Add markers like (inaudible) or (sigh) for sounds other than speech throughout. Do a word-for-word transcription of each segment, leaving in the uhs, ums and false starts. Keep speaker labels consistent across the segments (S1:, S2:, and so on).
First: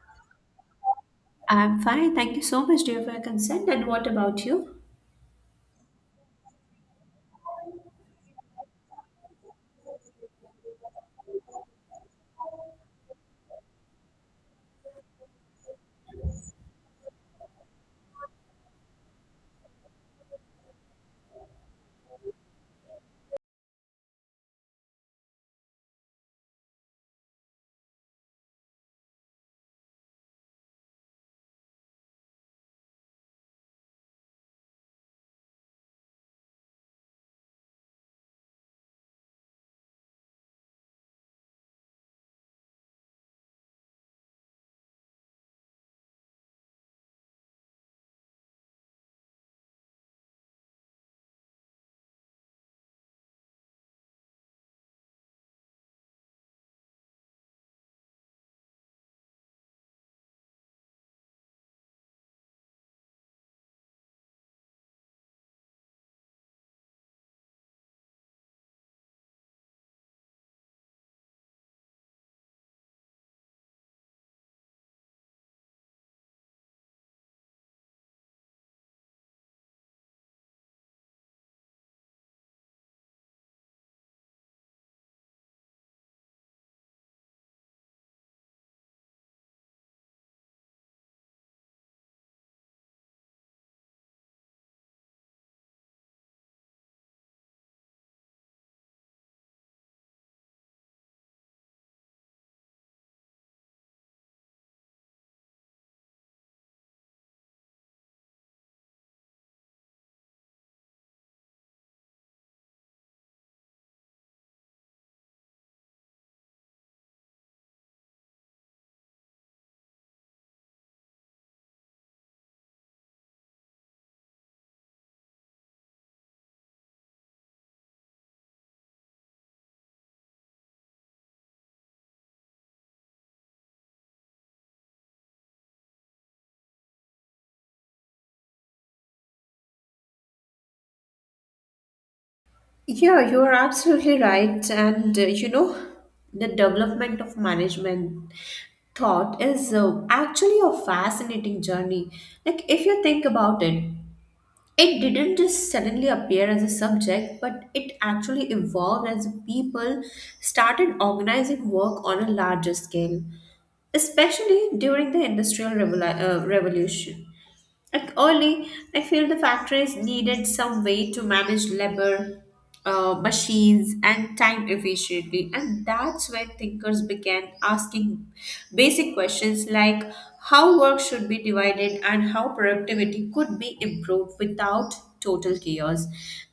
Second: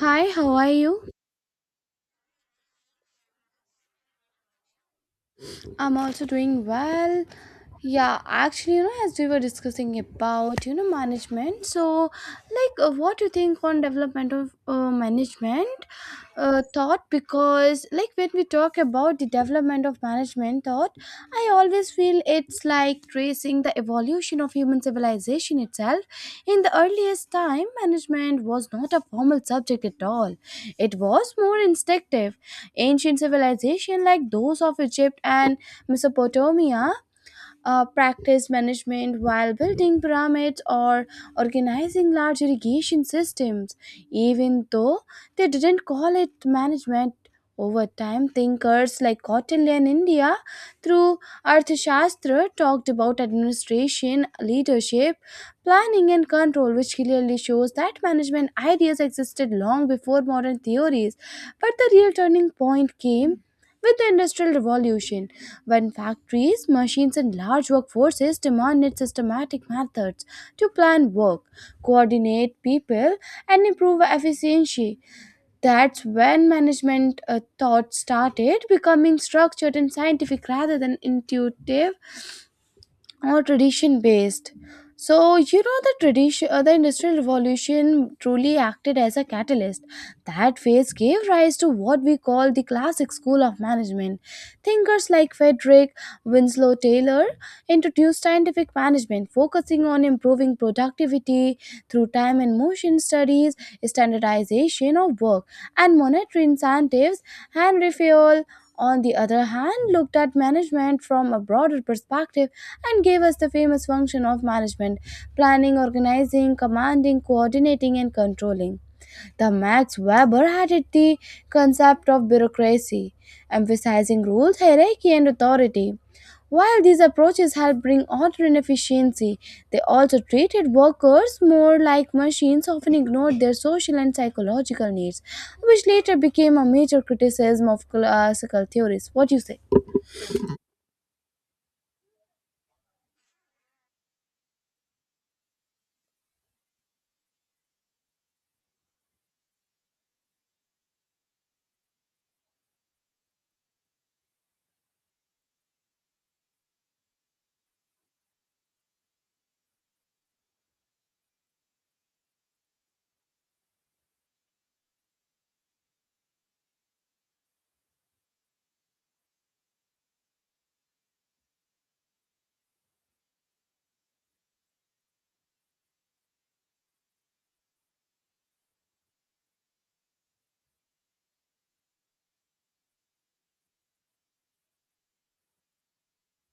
S1: Hi, how are you?
S2: I'm fine. Thank you so much, dear, for your consent. And what about you?
S1: I'm also doing well. Yeah, actually, you know, as we were discussing about, you know, management. So, like, uh, what do you think on development of uh, management uh, thought? Because, like, when we talk about the development of management thought, I always feel it's like tracing the evolution of human civilization itself. In the earliest time, management was not a formal subject at all. It was more instinctive. Ancient civilization like those of Egypt and Mesopotamia uh, practiced management while building pyramids or organizing large irrigation systems. Even though they didn't call it management, over time thinkers like Kautilya in India through Arthashastra talked about administration, leadership, planning and control, which clearly shows that management ideas existed long before modern theories. But the real turning point came with the Industrial Revolution when factories, machines, and large workforces demanded systematic methods to plan work, coordinate people, and improve efficiency. That's when management uh, thought started becoming structured and scientific rather than intuitive or tradition based. So you know, the tradition uh, the Industrial Revolution truly acted as a catalyst. That phase gave rise to what we call the classic school of management. Thinkers like Frederick Winslow Taylor introduced scientific management, focusing on improving productivity through time and motion studies, standardization of work, and monetary incentives. And Refuel, on the other hand, looked at management from a broader perspective and gave us the famous function of management: planning, organizing, commanding, coordinating, and controlling. The Max Weber added the concept of bureaucracy, emphasizing rules, hierarchy, and authority. While these approaches help bring order and efficiency, they also treated workers more like machines, often ignored their social and psychological needs, which later became a major criticism of classical theories. What do you say?
S2: Yeah, you are absolutely right. And uh, you know, the development of management thought is uh, actually a fascinating journey. Like, if you think about it, it didn't just suddenly appear as a subject, but it actually evolved as people started organizing work on a larger scale, especially during the Industrial Revolu- uh, Revolution. Like early, I feel the factories needed some way to manage labor, uh, machines, and time efficiently. And that's when thinkers began asking basic questions like how work should be divided and how productivity could be improved without total chaos.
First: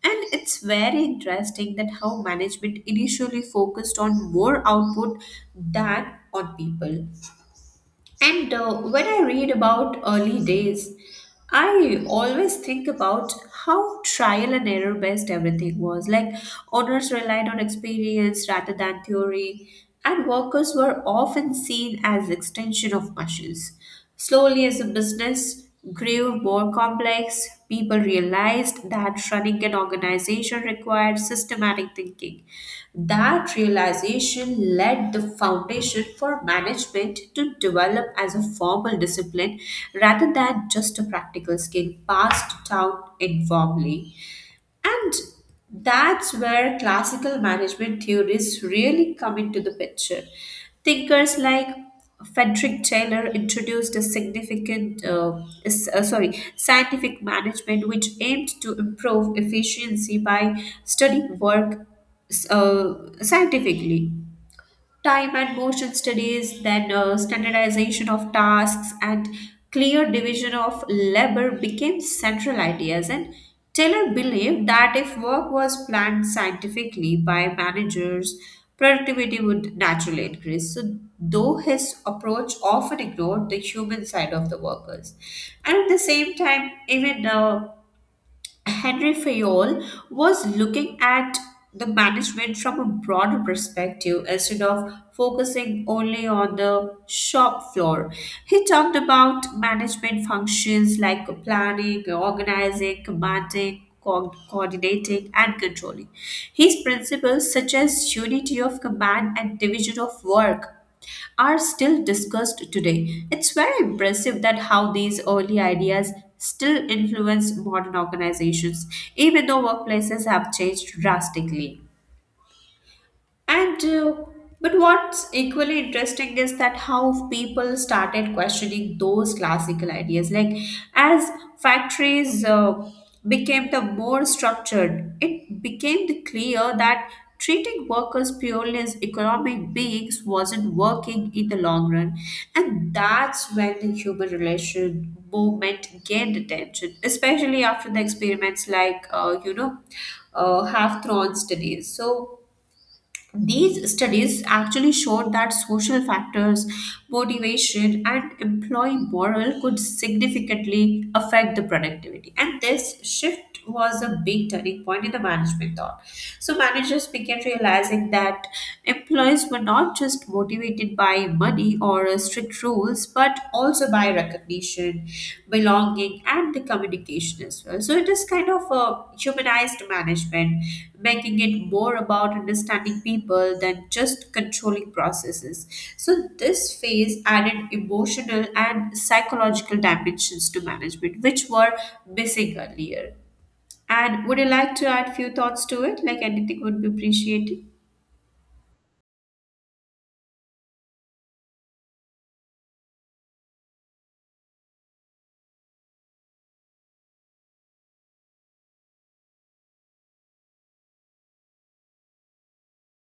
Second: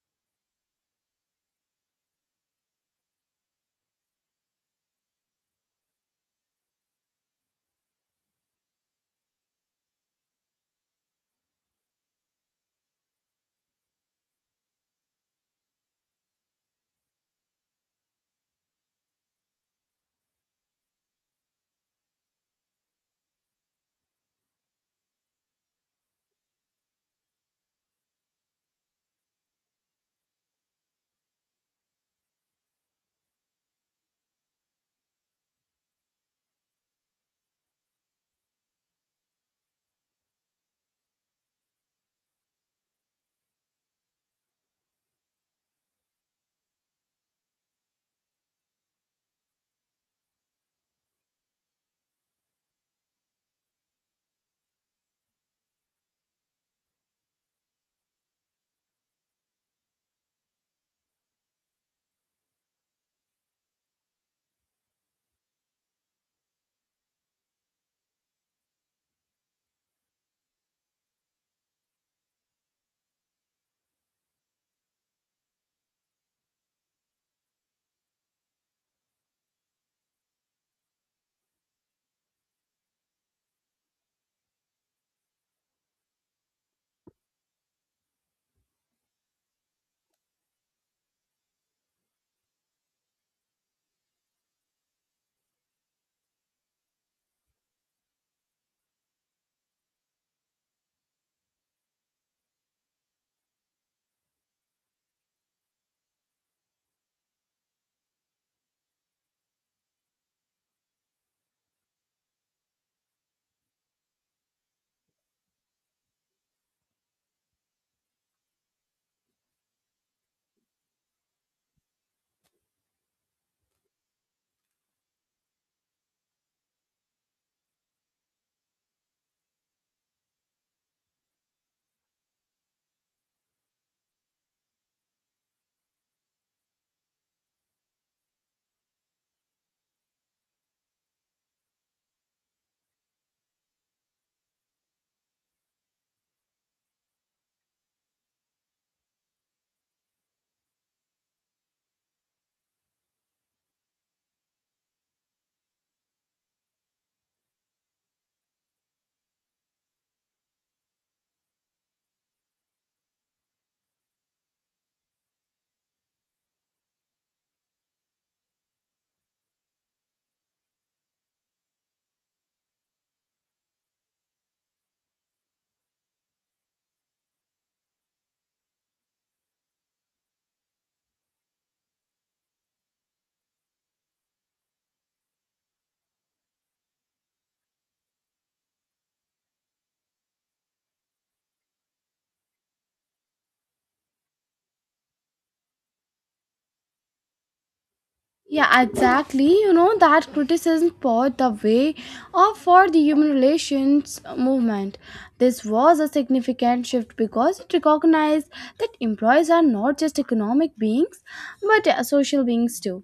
S2: And it's very interesting that how management initially focused on more output than on people. And uh, when I read about early days, I always think about how trial and error based everything was. Like, owners relied on experience rather than theory, and workers were often seen as extension of machines. Slowly, as a business grew more complex, people realized that running an organization required systematic thinking. That realization led the foundation for management to develop as a formal discipline rather than just a practical skill passed down informally. And that's where classical management theories really come into the picture. Thinkers like Frederick Taylor introduced a significant, uh, s- uh, sorry, scientific management which aimed to improve efficiency by studying work uh, scientifically, time and motion studies, then uh, standardization of tasks and clear division of labor became central ideas. And Taylor believed that if work was planned scientifically by managers, productivity would naturally increase. So, though his approach often ignored the human side of the workers, and at the same time, even uh, Henry Fayol was looking at the management from a broader perspective instead of focusing only on the shop floor. He talked about management functions like planning, organizing, commanding, co- coordinating, and controlling. His principles such as unity of command and division of work are still discussed today. It's very impressive that how these early ideas still influence modern organizations, even though workplaces have changed drastically. And uh, but what's equally interesting is that how people started questioning those classical ideas. Like as factories uh, became the more structured, it became the clear that treating workers purely as economic beings wasn't working in the long run, and that's when the human relation movement gained attention, especially after the experiments like uh, you know uh, half-thrown studies. So these studies actually showed that social factors, motivation, and employee morale could significantly affect the productivity. And this shift was a big turning point in the management thought. So, managers began realizing that employees were not just motivated by money or uh, strict rules, but but also by recognition, belonging, and the communication as well. So it is kind of a humanized management, making it more about understanding people than just controlling processes. So this phase added emotional and psychological dimensions to management, which were missing earlier. And would you like to add few thoughts to it? Like anything would be appreciated.
S1: Yeah, exactly. You know that criticism paved the way of for the human relations movement. This was a significant shift because it recognized that employees are not just economic beings, but uh, social beings too.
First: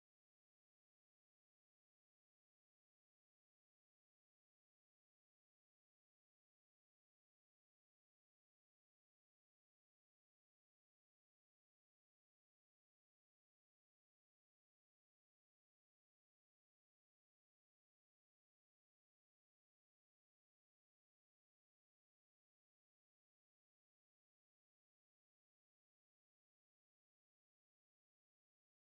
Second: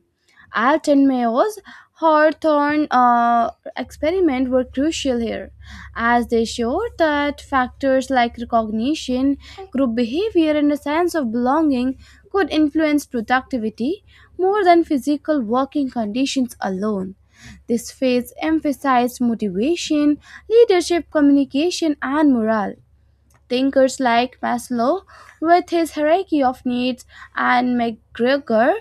S1: Alton Mayo's Hawthorne uh, experiment were crucial here, as they showed that factors like recognition, group behavior, and a sense of belonging could influence productivity more than physical working conditions alone. This phase emphasized motivation, leadership, communication, and morale. Thinkers like Maslow with his hierarchy of needs and McGregor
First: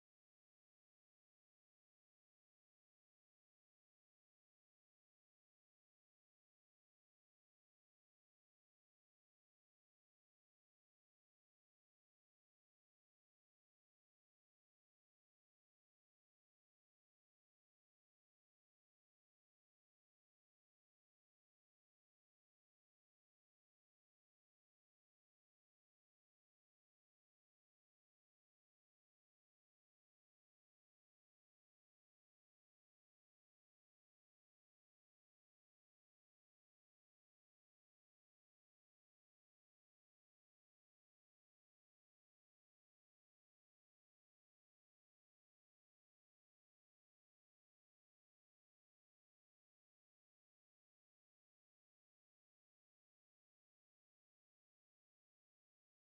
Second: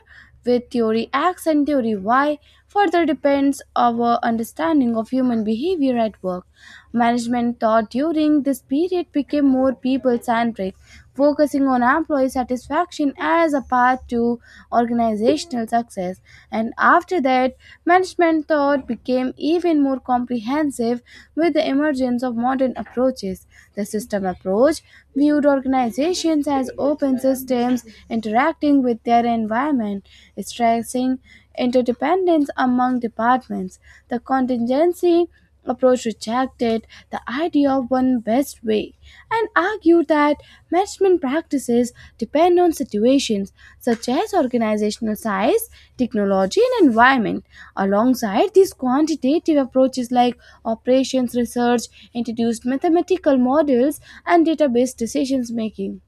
S1: with theory X and theory Y further depends our understanding of human behavior at work. Management thought during this period became more people centric, focusing on employee satisfaction as a path to organizational success. And after that, management thought became even more comprehensive with the emergence of modern approaches. The system approach viewed organizations as open systems interacting with their environment, stressing interdependence among departments. The contingency approach rejected the idea of one best way and argued that management practices depend on situations such as organizational size, technology, and environment. Alongside these, quantitative approaches like operations research introduced mathematical models and database decisions making.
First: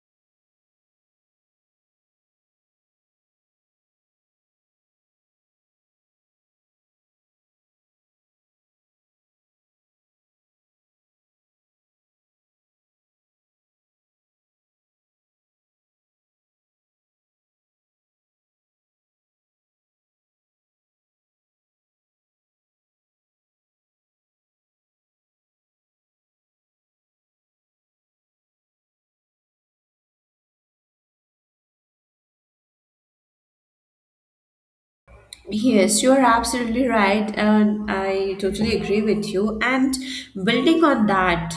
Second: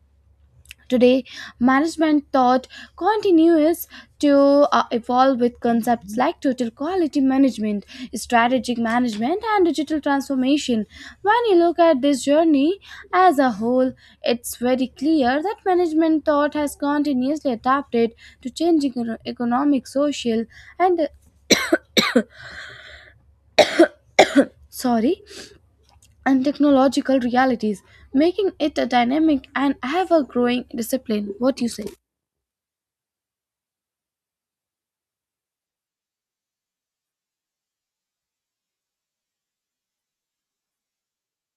S1: Today, management thought continues to uh, evolve with concepts like total quality management, strategic management, and digital transformation. When you look at this journey as a whole, it's very clear that management thought has continuously adapted to changing econo- economic, social, and uh, sorry, and technological realities, making it a dynamic and ever-growing discipline. What do you say?
S2: Yes, you're absolutely right, and I totally agree with you. And building on that,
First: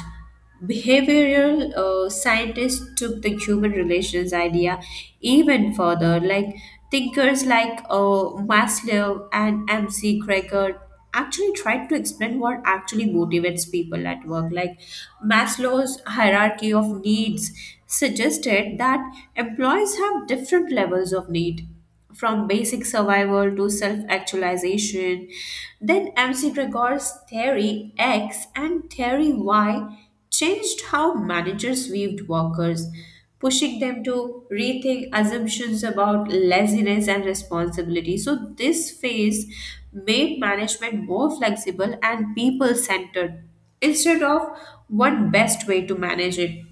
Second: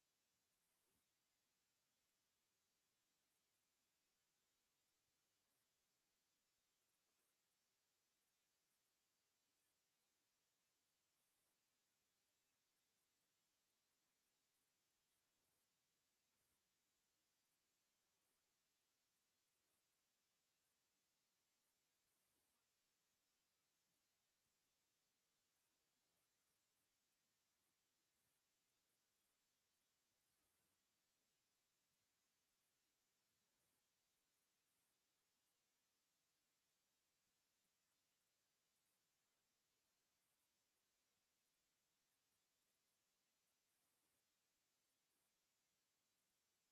S2: behavioral uh, scientists took the human relations idea even further. Like thinkers like uh, Maslow and M C Gregor actually tried to explain what actually motivates people at work. Like Maslow's hierarchy of needs suggested that employees have different levels of need from basic survival to self actualization. Then M C Gregor's theory X and theory Y changed how managers viewed workers, pushing them to rethink assumptions about laziness and responsibility. So, this phase made management more flexible and people centered instead of one best way to manage it.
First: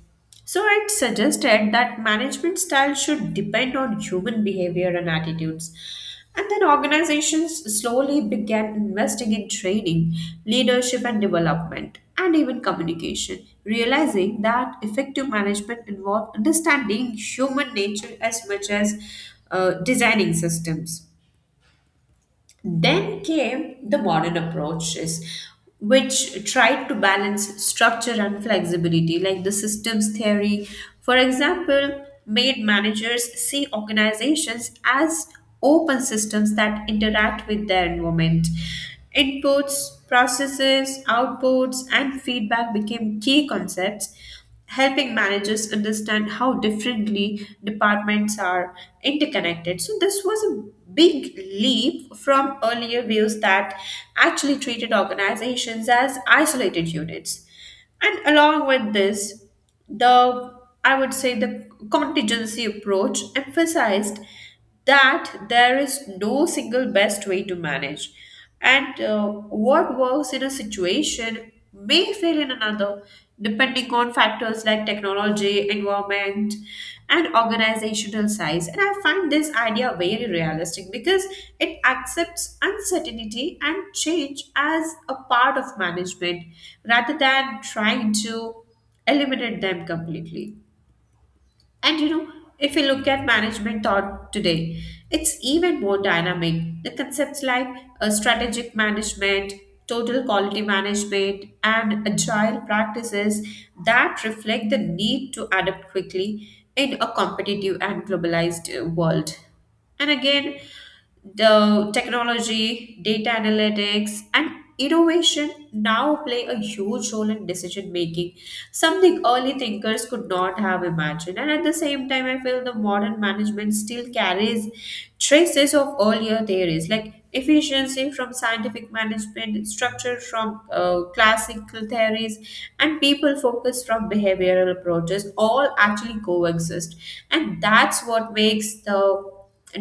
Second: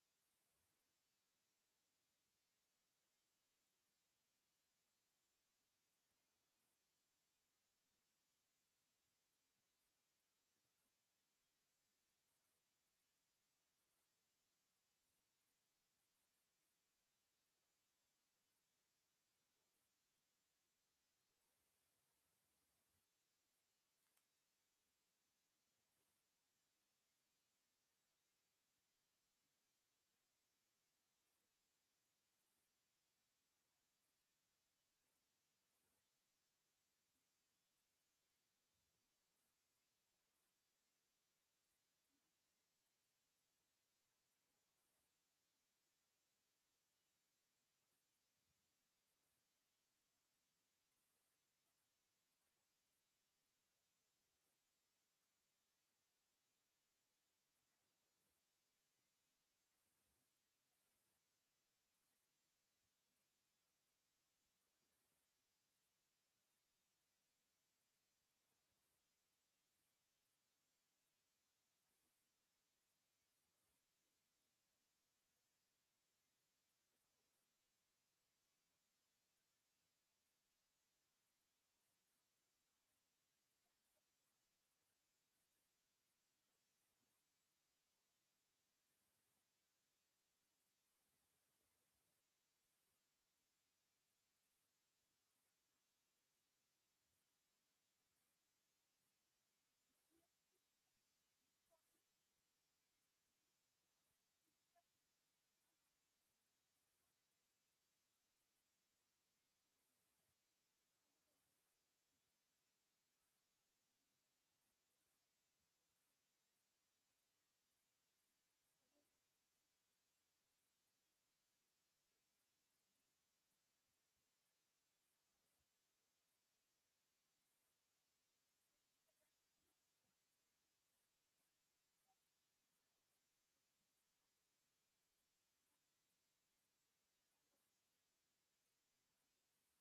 S2: So it suggested that management style should depend on human behavior and attitudes. And then organizations slowly began investing in training, leadership and development, and even communication, realizing that effective management involved understanding human nature as much as uh, designing systems. Then came the modern approaches, which tried to balance structure and flexibility, like the systems theory. For example, made managers see organizations as open systems that interact with their environment. Inputs, processes, outputs, and feedback became key concepts helping managers understand how differently departments are interconnected. So, this was a big leap from earlier views that actually treated organizations as isolated units. And along with this, the I would say the contingency approach emphasized that there is no single best way to manage. And uh, what works in a situation may fail in another, depending on factors like technology, environment, and organizational size. And I find this idea very realistic because it accepts uncertainty and change as a part of management rather than trying to eliminate them completely. And you know, if you look at management thought today, it's even more dynamic. The concepts like uh, strategic management, total quality management, and agile practices that reflect the need to adapt quickly in a competitive and globalized uh, world. And again, the technology, data analytics, and innovation now play a huge role in decision making, something early thinkers could not have imagined. And at the same time, I feel the modern management still carries traces of earlier theories like efficiency from scientific management, structure from uh, classical theories, and people focused from behavioral approaches all actually coexist. And that's what makes the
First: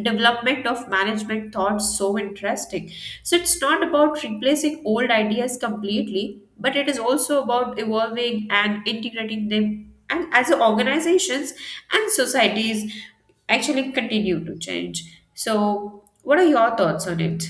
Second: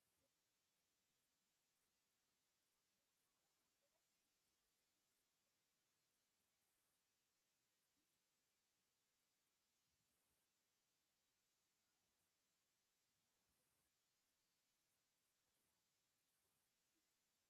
S2: development of management thought so interesting. So it's not about replacing old ideas completely, but it is also about evolving and integrating them. And as organizations and societies actually continue to change, so what are your thoughts on it?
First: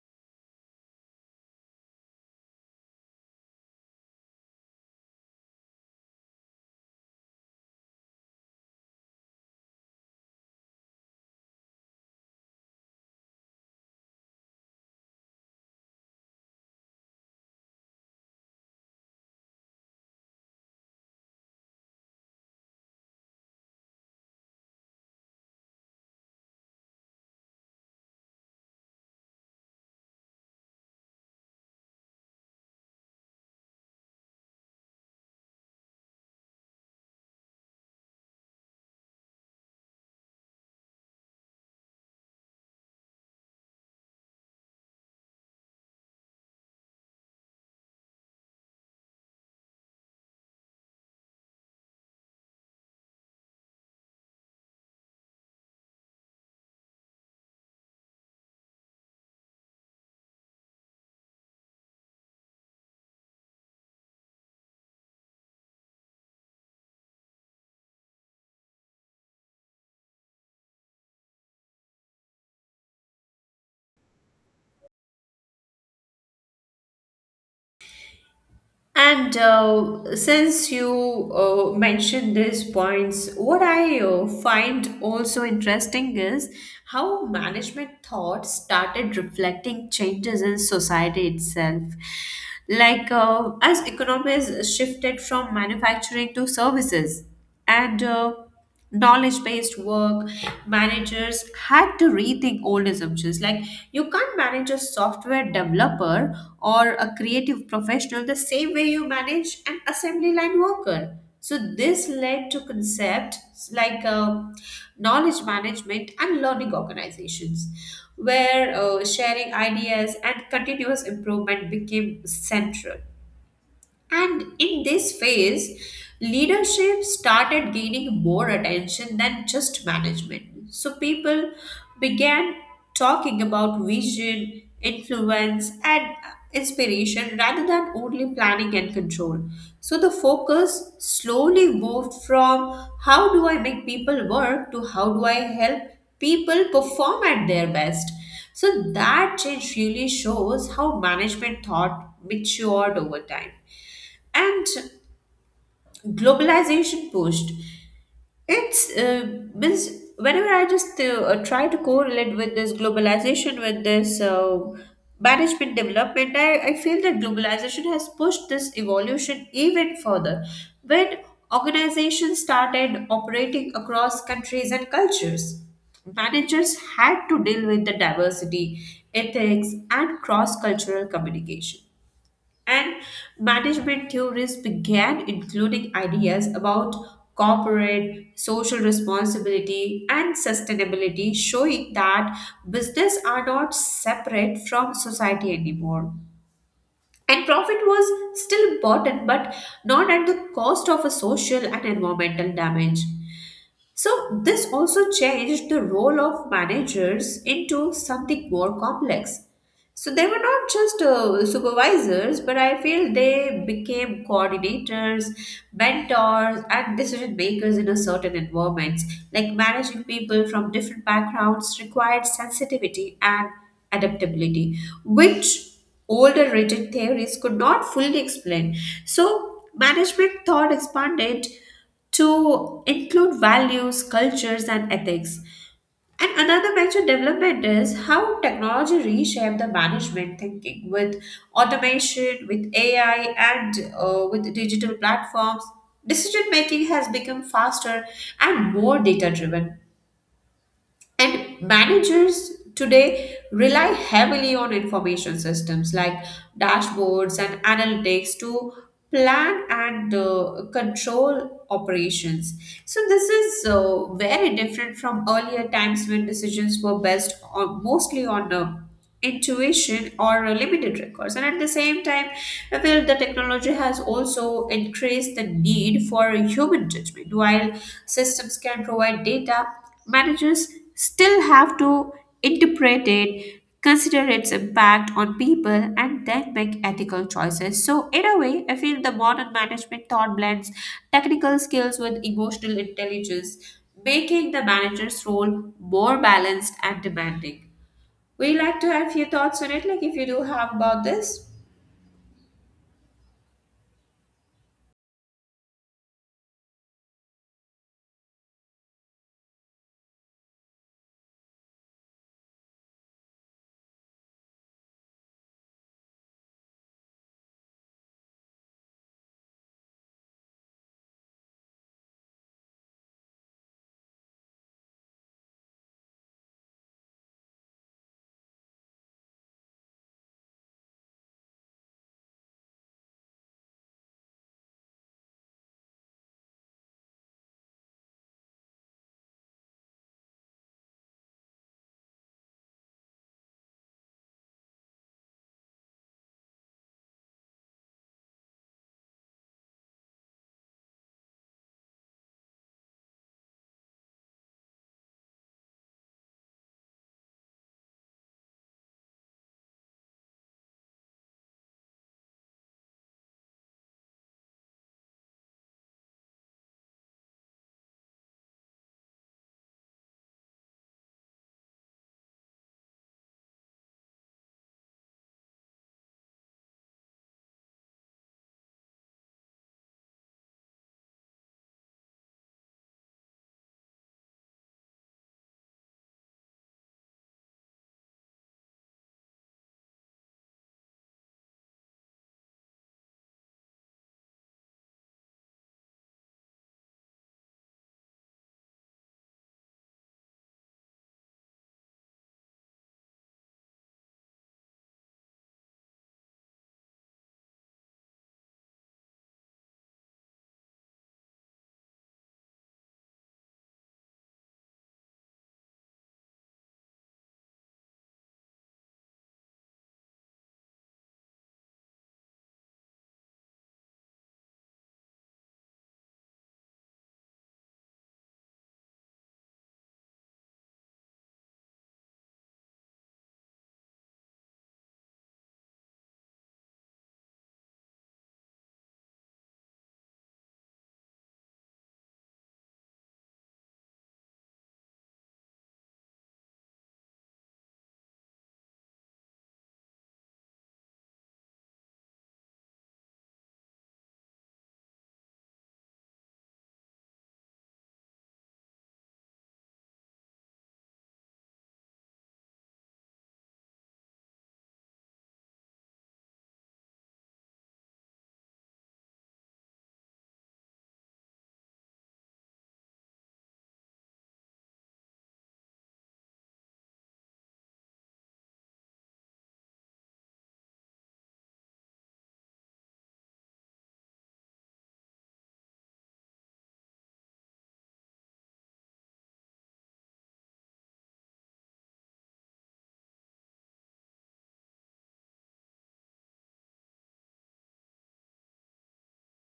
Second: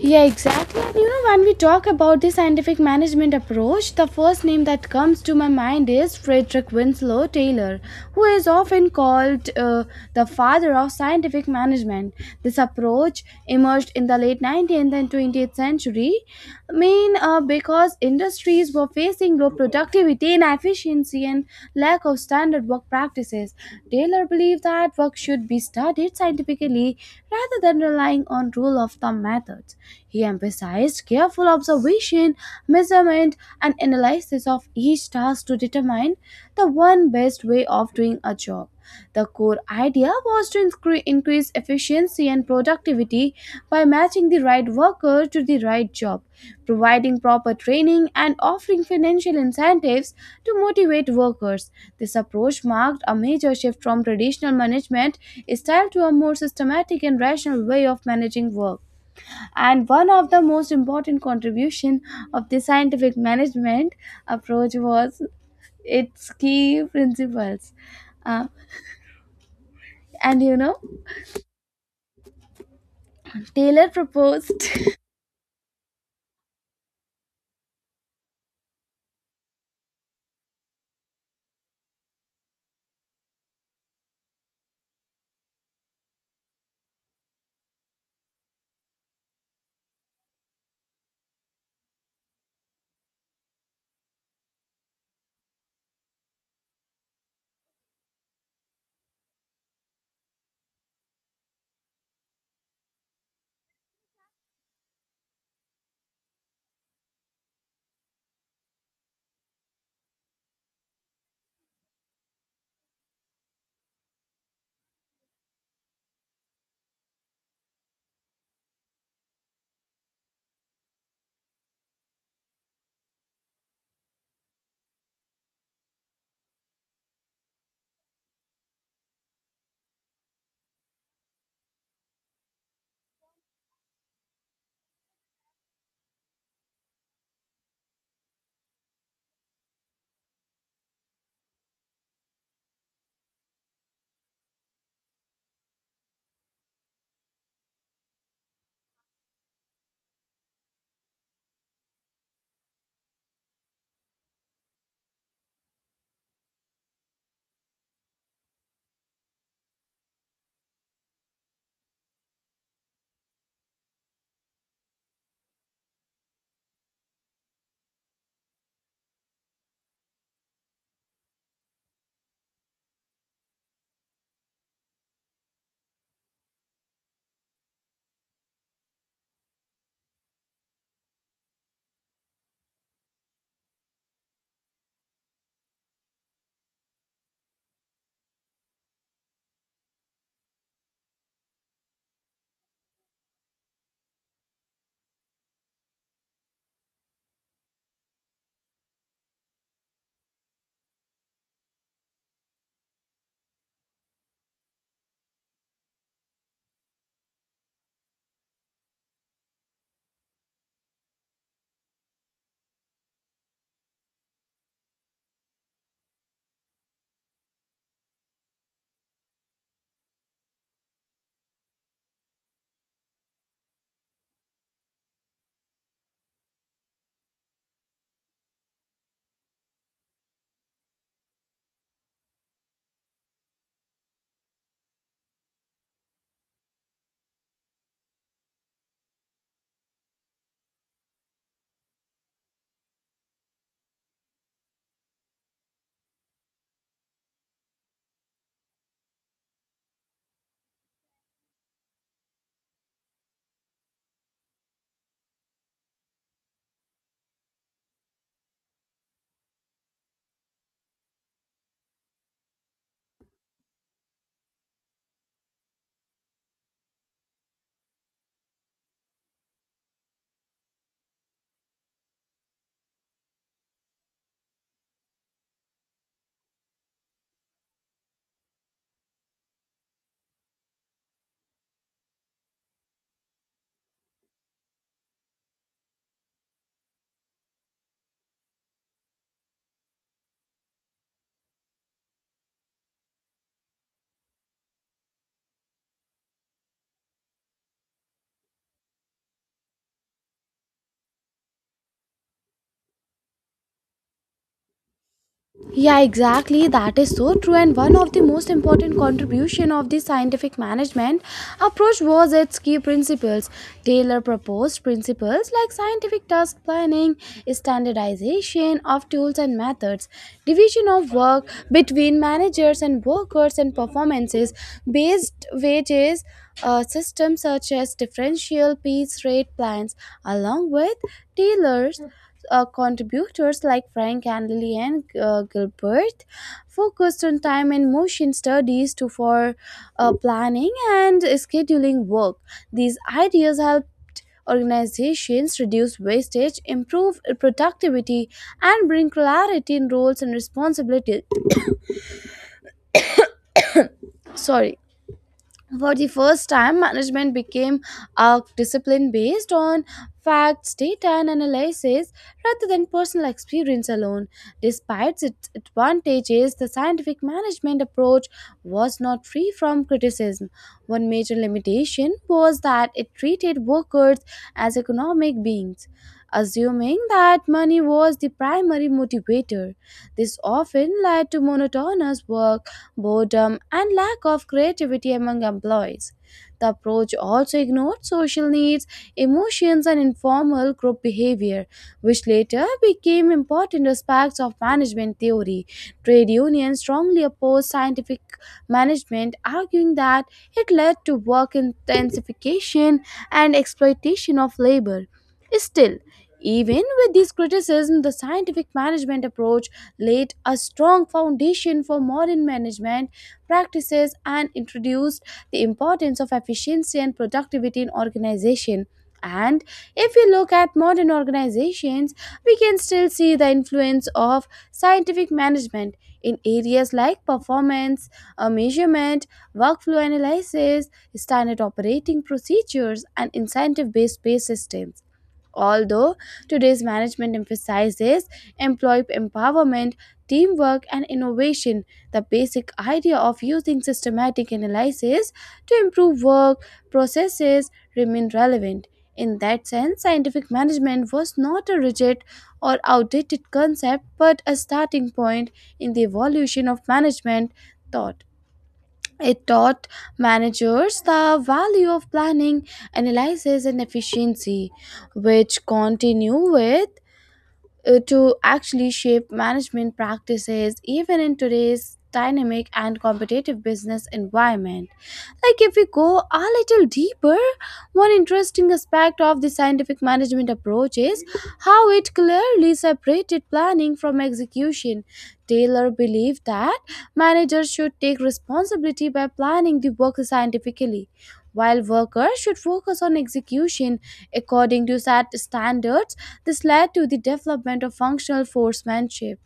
S1: Yeah, exactly. And you know, when we talk about the scientific management approach, the first name that comes to my mind is Frederick Winslow Taylor, who is often called uh, the father of scientific management. This approach emerged in the late nineteenth and twentieth century industry. I mean, uh, because industries were facing low productivity, inefficiency, and lack of standard work practices. Taylor believed that work should be studied scientifically rather than relying on rule of thumb methods. He emphasized careful observation, measurement, and analysis of each task to determine the one best way of doing a job. The core idea was to incre- increase efficiency and productivity by matching the right worker to the right job, providing proper training, and offering financial incentives to motivate workers. This approach marked a major shift from traditional management style to a more systematic and rational way of managing work. And one of the most important contribution of the scientific management approach was its key principles. Uh, and you know, Taylor proposed (laughs)
S2: And uh, since you uh, mentioned these points, what I uh, find also interesting is how management thought started reflecting changes in society itself. Like uh, as economies shifted from manufacturing to services, and uh, knowledge based work, managers had to rethink old assumptions like you can't manage a software developer or a creative professional the same way you manage an assembly line worker. So this led to concepts like uh, knowledge management and learning organizations, where uh, sharing ideas and continuous improvement became central. And in this phase, leadership started gaining more attention than just management. So people began talking about vision, influence, and inspiration rather than only planning and control. So the focus slowly moved from how do I make people work to how do I help people perform at their best. So that change really shows how management thought matured over time. And globalization pushed it's uh, means whenever I just uh, try to correlate with this globalization with this uh, management development, I, I feel that globalization has pushed this evolution even further. When organizations started operating across countries and cultures, managers had to deal with the diversity, ethics, and cross-cultural communication. And management theories began including ideas about corporate social responsibility and sustainability, showing that business are not separate from society anymore. And profit was still important, but not at the cost of a social and environmental damage. So, this also changed the role of managers into something more complex. So, they were not just uh, supervisors, but I feel they became coordinators, mentors, and decision makers in a certain environment. Like managing people from different backgrounds required sensitivity and adaptability, which older rigid theories could not fully explain. So, management thought expanded to include values, cultures, and ethics. And another major development is how technology reshaped the management thinking with automation, with A I, and uh, with digital platforms. Decision making has become faster and more data driven. And managers today rely heavily on information systems like dashboards and analytics to plan and uh, control operations. So, this is uh, very different from earlier times when decisions were based on mostly on uh, intuition or uh, limited records. And at the same time, I feel the technology has also increased the need for human judgment. While systems can provide data, managers still have to interpret it, consider its impact on people, and then make ethical choices. So, in a way, I feel the modern management thought blends technical skills with emotional intelligence, making the manager's role more balanced and demanding. Would you like to have few thoughts on it, like if you do have about this?
S1: Yeah, exactly. That is so true. And one of the most important contribution of the scientific management approach was its key principles. Taylor proposed principles like scientific task planning, standardization of tools and methods, division of work between managers and workers, and performances based wages. Uh, systems such as differential piece rate plans, along with Taylor's uh, contributors like Frank and Lillian uh, Gilbert focused on time and motion studies to for uh, planning and scheduling work. These ideas helped organizations reduce wastage, improve productivity, and bring clarity in roles and responsibilities. Sorry. For the first time, management became a discipline based on facts, data, and analysis rather than personal experience alone. Despite its advantages, the scientific management approach was not free from criticism. One major limitation was that it treated workers as economic beings. Assuming that money was the primary motivator, this often led to monotonous work boredom, and lack of creativity among employees. The approach also ignored social needs, emotions, and informal group behavior, which later became important aspects of management theory. Trade unions strongly opposed scientific management, arguing that it led to work intensification and exploitation of labor. Still, even with this criticism, the scientific management approach laid a strong foundation for modern management practices and introduced the importance of efficiency and productivity in organization. And if we look at modern organizations, we can still see the influence of scientific management in areas like performance, uh, measurement, workflow analysis, standard operating procedures, and incentive based pay systems. Although today's management emphasizes employee empowerment, teamwork, and innovation, the basic idea of using systematic analysis to improve work processes remain relevant. In that sense, scientific management was not a rigid or outdated concept but a starting point in the evolution of management thought. It taught managers the value of planning, analysis, and efficiency, which continue with uh, to actually shape management practices even in today's dynamic and competitive business environment. Like, if we go a little deeper, one interesting aspect of the scientific management approach is how it clearly separated planning from execution. Taylor believed that managers should take responsibility by planning the work scientifically, while workers should focus on execution according to set standards. This led to the development of functional forcemanship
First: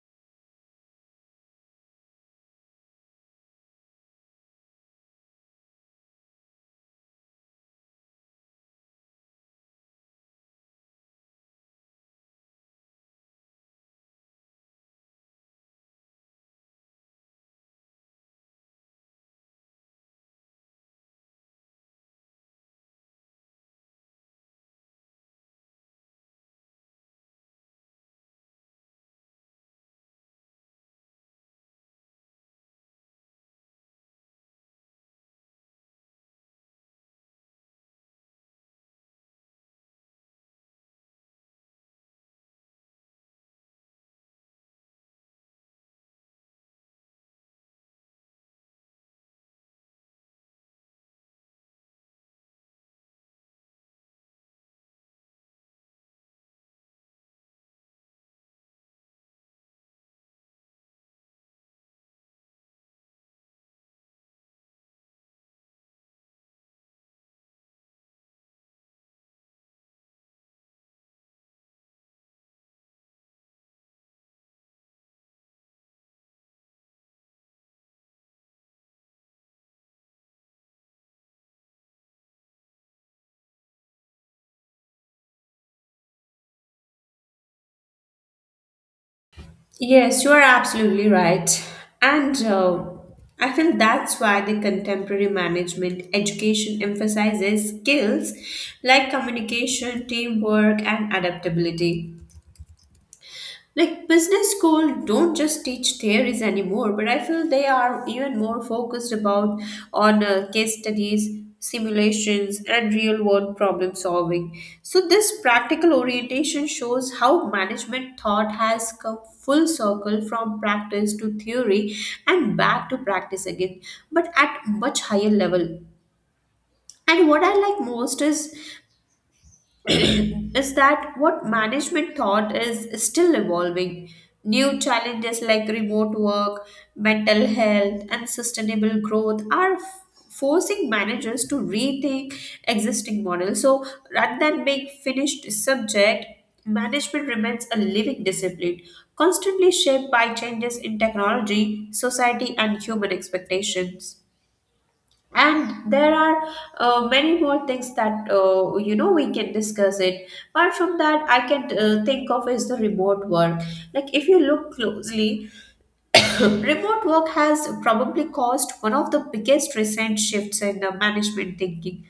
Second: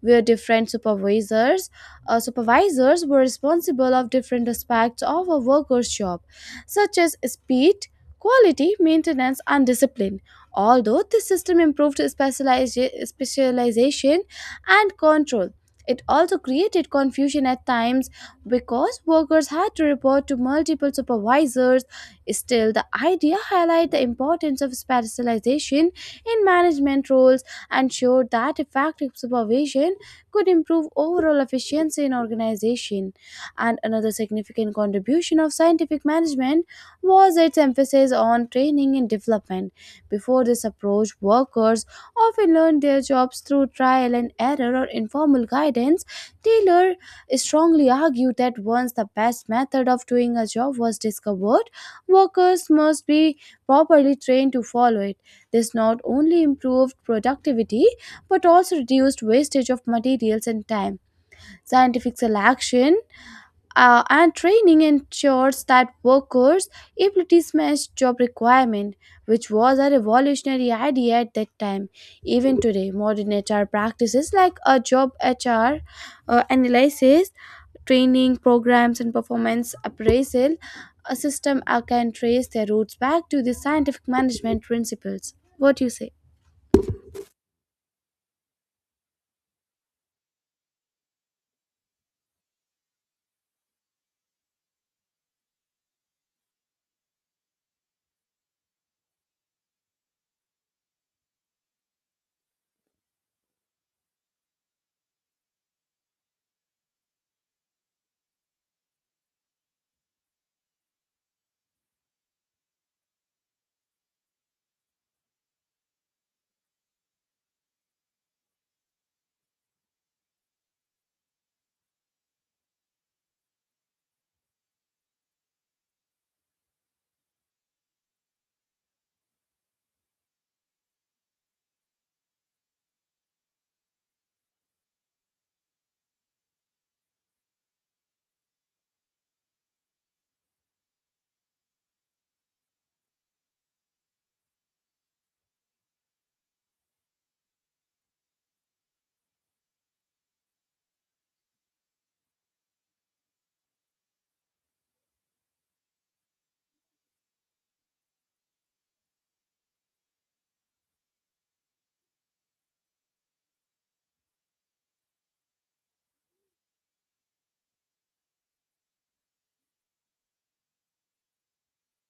S1: where different supervisors uh, supervisors were responsible of different aspects of a worker's job such as speed, quality, maintenance, and discipline. Although this system improved specializa- specialization and control, it also created confusion at times because workers had to report to multiple supervisors. Still, the idea highlighted the importance of specialization in management roles and showed that effective supervision could improve overall efficiency in organization. And another significant contribution of scientific management was its emphasis on training and development. Before this approach, workers often learned their jobs through trial and error or informal guidance. Taylor strongly argued that once the best method of doing a job was discovered, workers must be properly trained to follow it. This not only improved productivity but also reduced wastage of materials and time. Scientific selection uh, and training ensures that workers' abilities match job requirement, which was a revolutionary idea at that time. Even today, modern H R practices like a job H R uh, analysis, training programs, and performance appraisal a system uh, can trace their roots back to the scientific management principles. What do you say?
S2: Yes, you are absolutely right. And uh, I feel that's why the contemporary management education emphasizes skills like communication, teamwork, and adaptability. Like business school don't just teach theories anymore, but I feel they are even more focused about on uh, case studies, simulations, and real world problem solving. So this practical orientation shows how management thought has come full circle from practice to theory and back to practice again, but at much higher level. And what I like most is (clears throat) is that what management thought is still evolving. New challenges like remote work, mental health, and sustainable growth are f- forcing managers to rethink existing models. So, rather than being finished subject, management remains a living discipline, constantly shaped by changes in technology, society, and human expectations, and there are uh, many more things that uh, you know we can discuss it. Apart from that, I can uh, think of is the remote work. Like, if you look closely, (coughs) remote work has probably caused one of the biggest recent shifts in the management thinking.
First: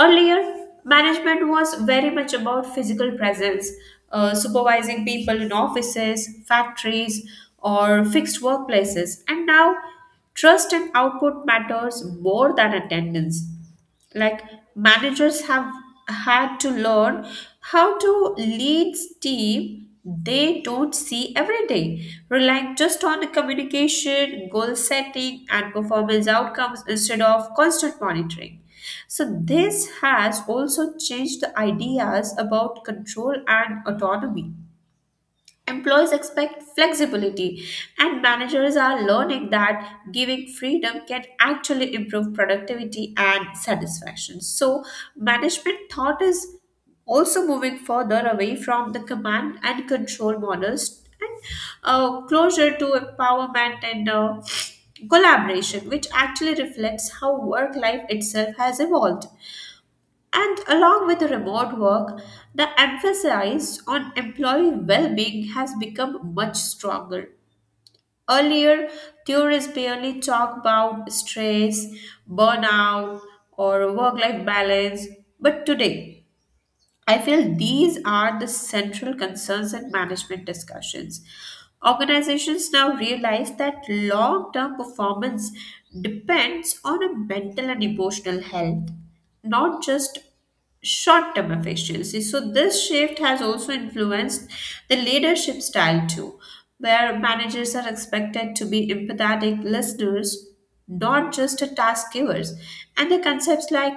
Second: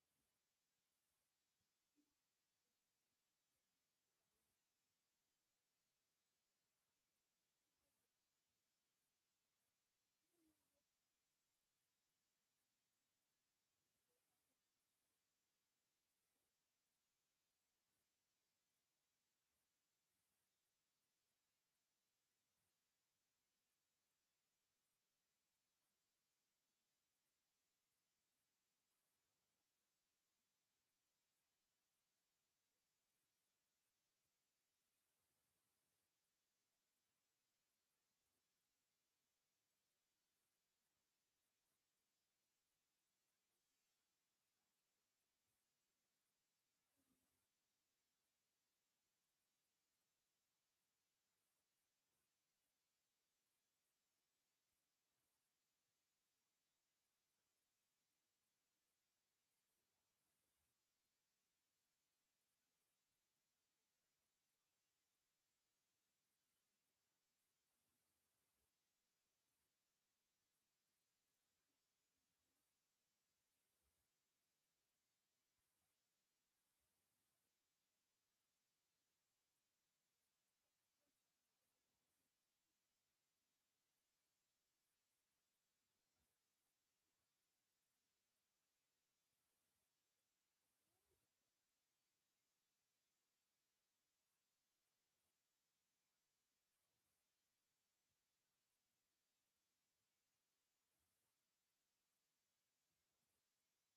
S2: Earlier, management was very much about physical presence, uh, supervising people in offices, factories, or fixed workplaces. And now, trust and output matters more than attendance, like managers have had to learn how to lead team they don't see every day, relying just on the communication, goal setting, and performance outcomes instead of constant monitoring. So this has also changed the ideas about control and autonomy. Employees expect flexibility, and managers are learning that giving freedom can actually improve productivity and satisfaction. So, management thought is also moving further away from the command and control models and uh, closer to empowerment and uh, collaboration, which actually reflects how work life itself has evolved. And along with the remote work, the emphasis on employee well being has become much stronger. Earlier, theorists barely talk about stress, burnout, or work life balance, but today, I feel these are the central concerns in management discussions. Organizations now realize that long term performance depends on a mental and emotional health, not just short term efficiency. So, this shift has also influenced the leadership style too, where managers are expected to be empathetic listeners, not just a task givers. And the concepts like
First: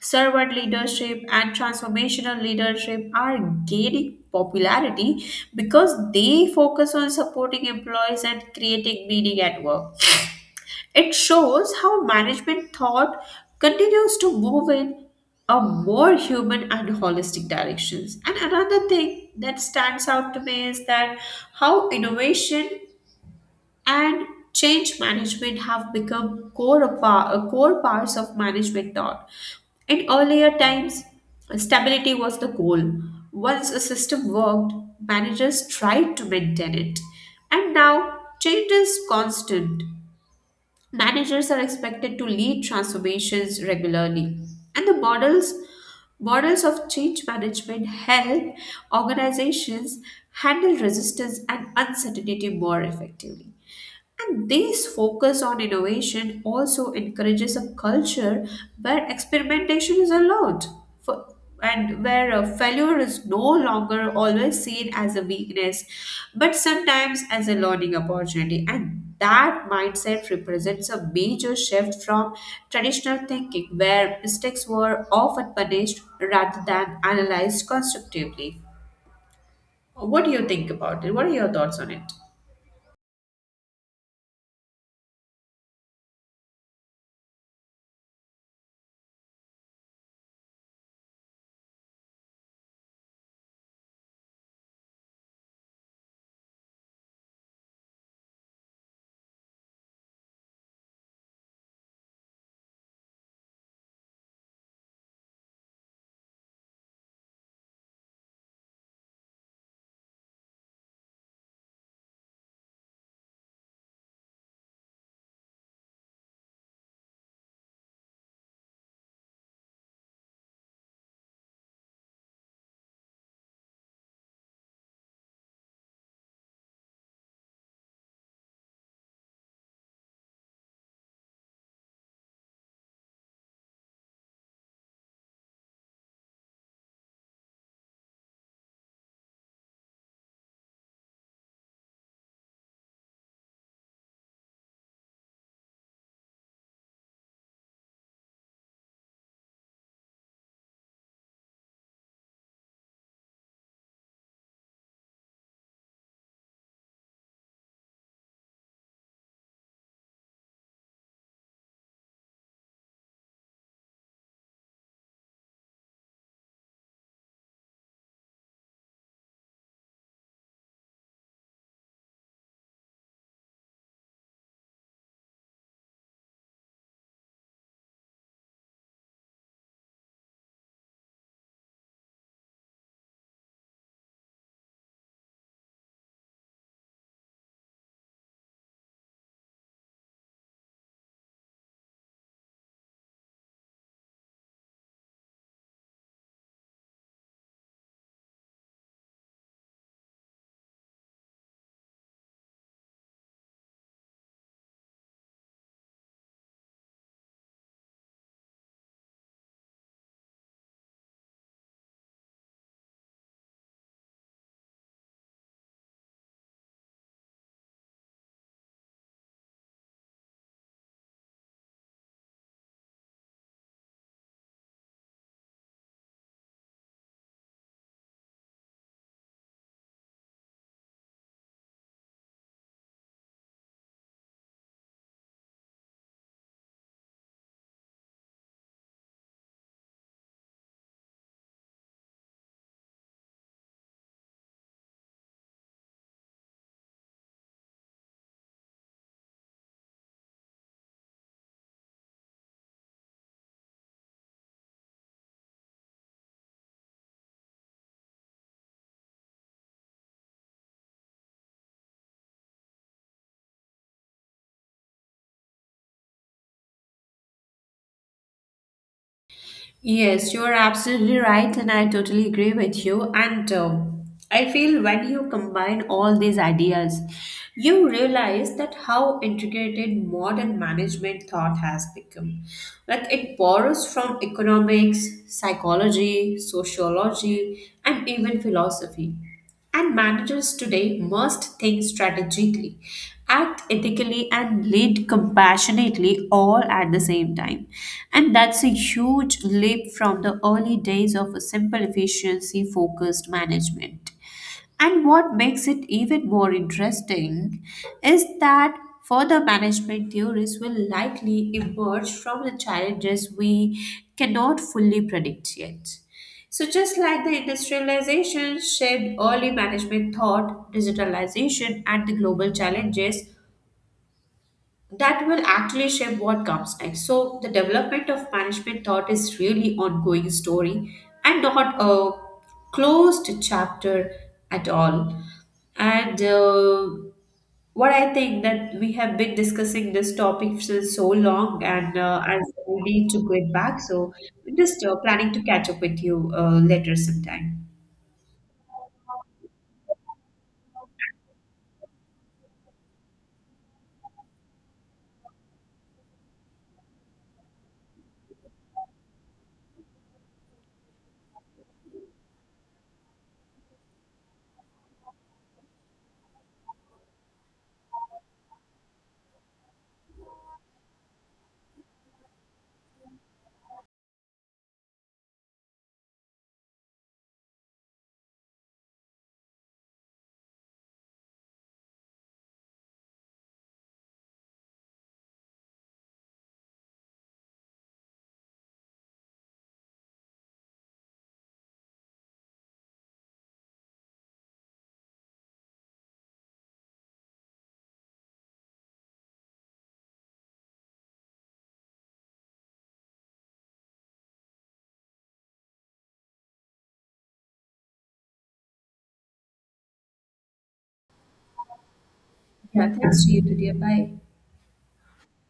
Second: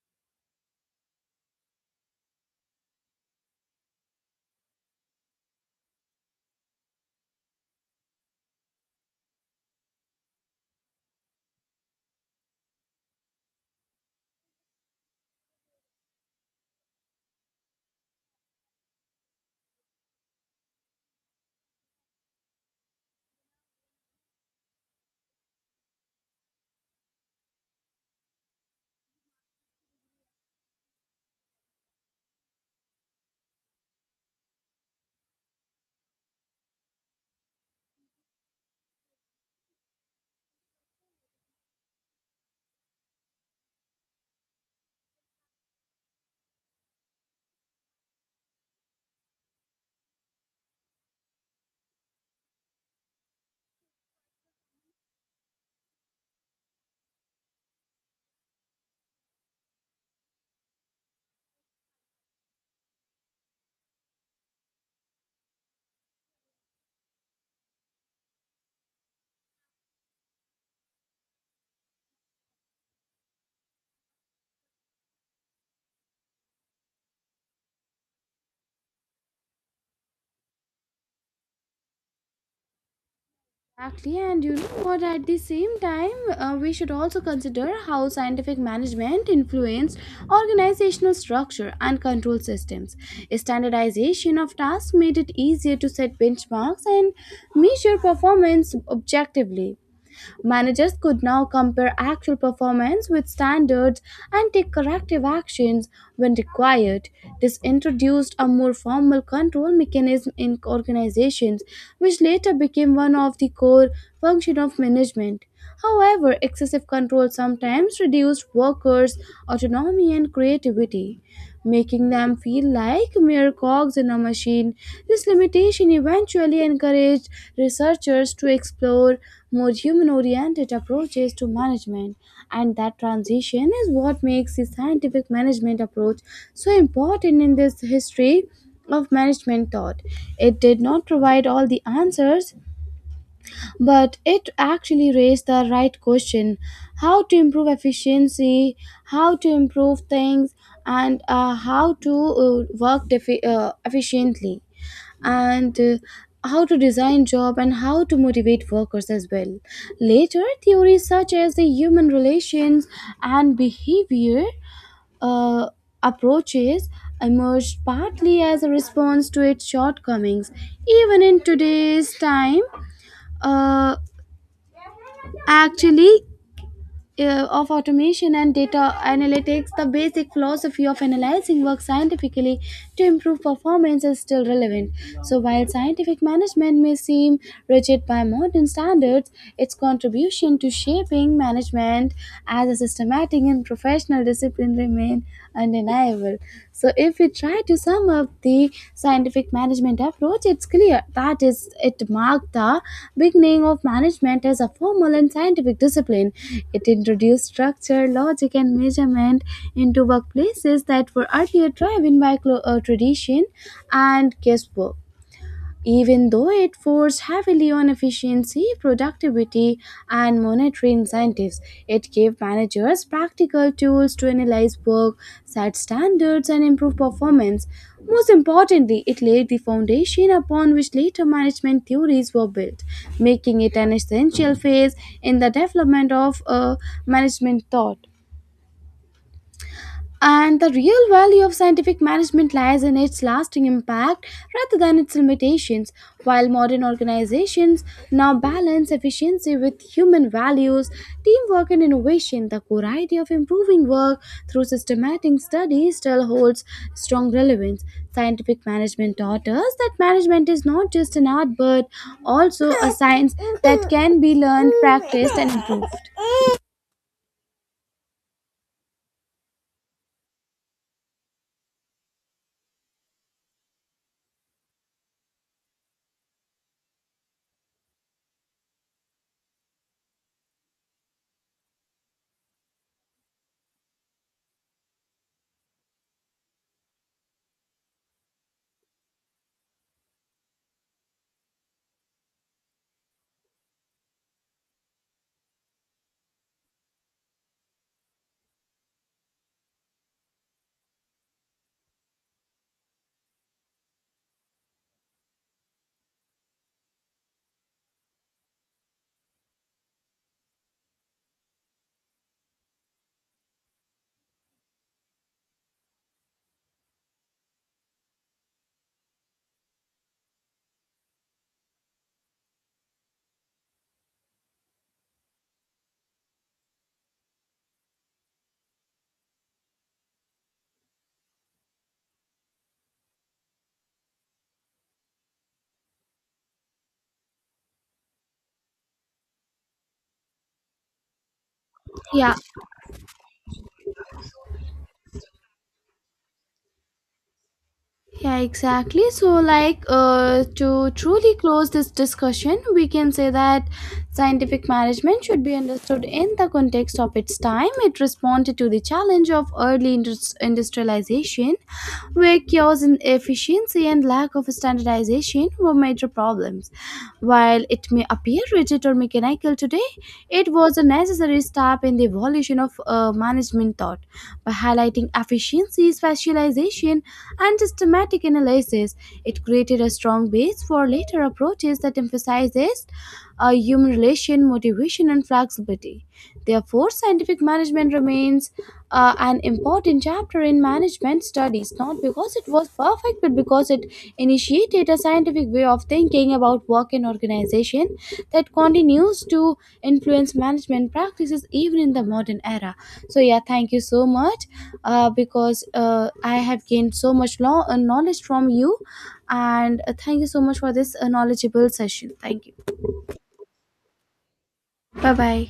S2: servant leadership and transformational leadership are gaining popularity because they focus on supporting employees and creating meaning at work. It shows how management thought continues to move in a more human and holistic directions. And another thing that stands out to me is that how innovation and change management have become core of par- uh, core parts of management thought. In earlier times, stability was the goal. Once a system worked, managers tried to maintain it. And now, change is constant. Managers are expected to lead transformations regularly, and the models models of change management help organizations handle resistance and uncertainty more effectively. And this focus on innovation also encourages a culture where experimentation is allowed for, and where uh, failure is no longer always seen as a weakness but sometimes as a learning opportunity. And that mindset represents a major shift from traditional thinking where mistakes were often punished rather than analyzed constructively. What do you think about it? What are your thoughts on it?
S1: Exactly, and you know what? At the same time, uh, we should also consider how scientific management influenced organizational structure and control systems. Standardization of tasks made it easier to set benchmarks and measure performance objectively. Managers could now compare actual performance with standards and take corrective actions when required. This introduced a more formal control mechanism in organizations, which later became one of the core functions of management. However, excessive control sometimes reduced workers' autonomy and creativity, making them feel like mere cogs in a machine. This limitation eventually encouraged researchers to explore more human oriented approaches to management, and that transition is what makes the scientific management approach so important in this history of management thought. It did not provide all the answers, but it actually raised the right question: how to improve efficiency, how to improve things, and uh, how to uh, work defi- uh, efficiently, and uh, how to design job, and how to motivate workers as well. Later theories such as the human relations and behavior uh, approaches emerged partly as a response to its shortcomings. Even in today's time, uh, Actually, uh, of automation and data analytics, the basic philosophy of analyzing work scientifically to improve performance is still relevant. So, while scientific management may seem rigid by modern standards, its contribution to shaping management as a systematic and professional discipline remain undeniable. So, if we try to sum up the scientific management approach, it's clear that is it marked the beginning of management as a formal and scientific discipline. It introduced structure, logic, and measurement into workplaces that were earlier driven by clo- uh, tradition and guesswork, even though it forced heavily on efficiency, productivity, and monetary incentives. It gave managers practical tools to analyze work, set standards, and improve performance. Most importantly, it laid the foundation upon which later management theories were built, making it an essential phase in the development of a management thought. And the real value of scientific management lies in its lasting impact rather than its limitations. While modern organizations now balance efficiency with human values, teamwork, and innovation, the core idea of improving work through systematic study still holds strong relevance. Scientific management taught us that management is not just an art but also a science that can be learned, practiced, and improved.
S2: Yes, you're absolutely right, and I totally agree with you. And uh, I feel when you combine all these ideas, you realize that how integrated modern management thought has become. Like, it borrows from economics, psychology, sociology, and even philosophy. And managers today must think strategically, act ethically, and lead compassionately all at the same time. And that's a huge leap from the early days of a simple efficiency focused management. And what makes it even more interesting is that further management theories will likely emerge from the challenges we cannot fully predict yet. So, just like the industrialization shaped early management thought, digitalization, and the global challenges that will actually shape what comes next. So the development of management thought is really ongoing story and not a closed chapter at all. And uh, what I think that we have been discussing this topic for so long, and uh,
S1: Yeah.
S2: I need to get back. So just uh, planning to catch up with you uh, later sometime.
S1: Yeah, exactly. So, like, uh, to truly close this discussion, we can say that scientific management should be understood in the context of its time. It responded to the challenge of early indus- industrialization, where chaos inefficiency, and lack of standardization were major problems. While it may appear rigid or mechanical today, it was a necessary step in the evolution of uh, management thought. By highlighting efficiency, specialization, and systematic analysis, it created a strong base for later approaches that emphasizes uh, human relation, motivation, and flexibility. Therefore, scientific management remains uh, an important chapter in management studies, not because it was perfect, but because it initiated a scientific way of thinking about work and organization that continues to influence management practices even in the modern era. So yeah, thank you so much, uh, because uh, I have gained so much law uh, knowledge from you, and uh, thank you so much for this uh, knowledgeable session. Thank you.
S2: Yeah, thanks to you, dear. Bye.
S1: Bye bye.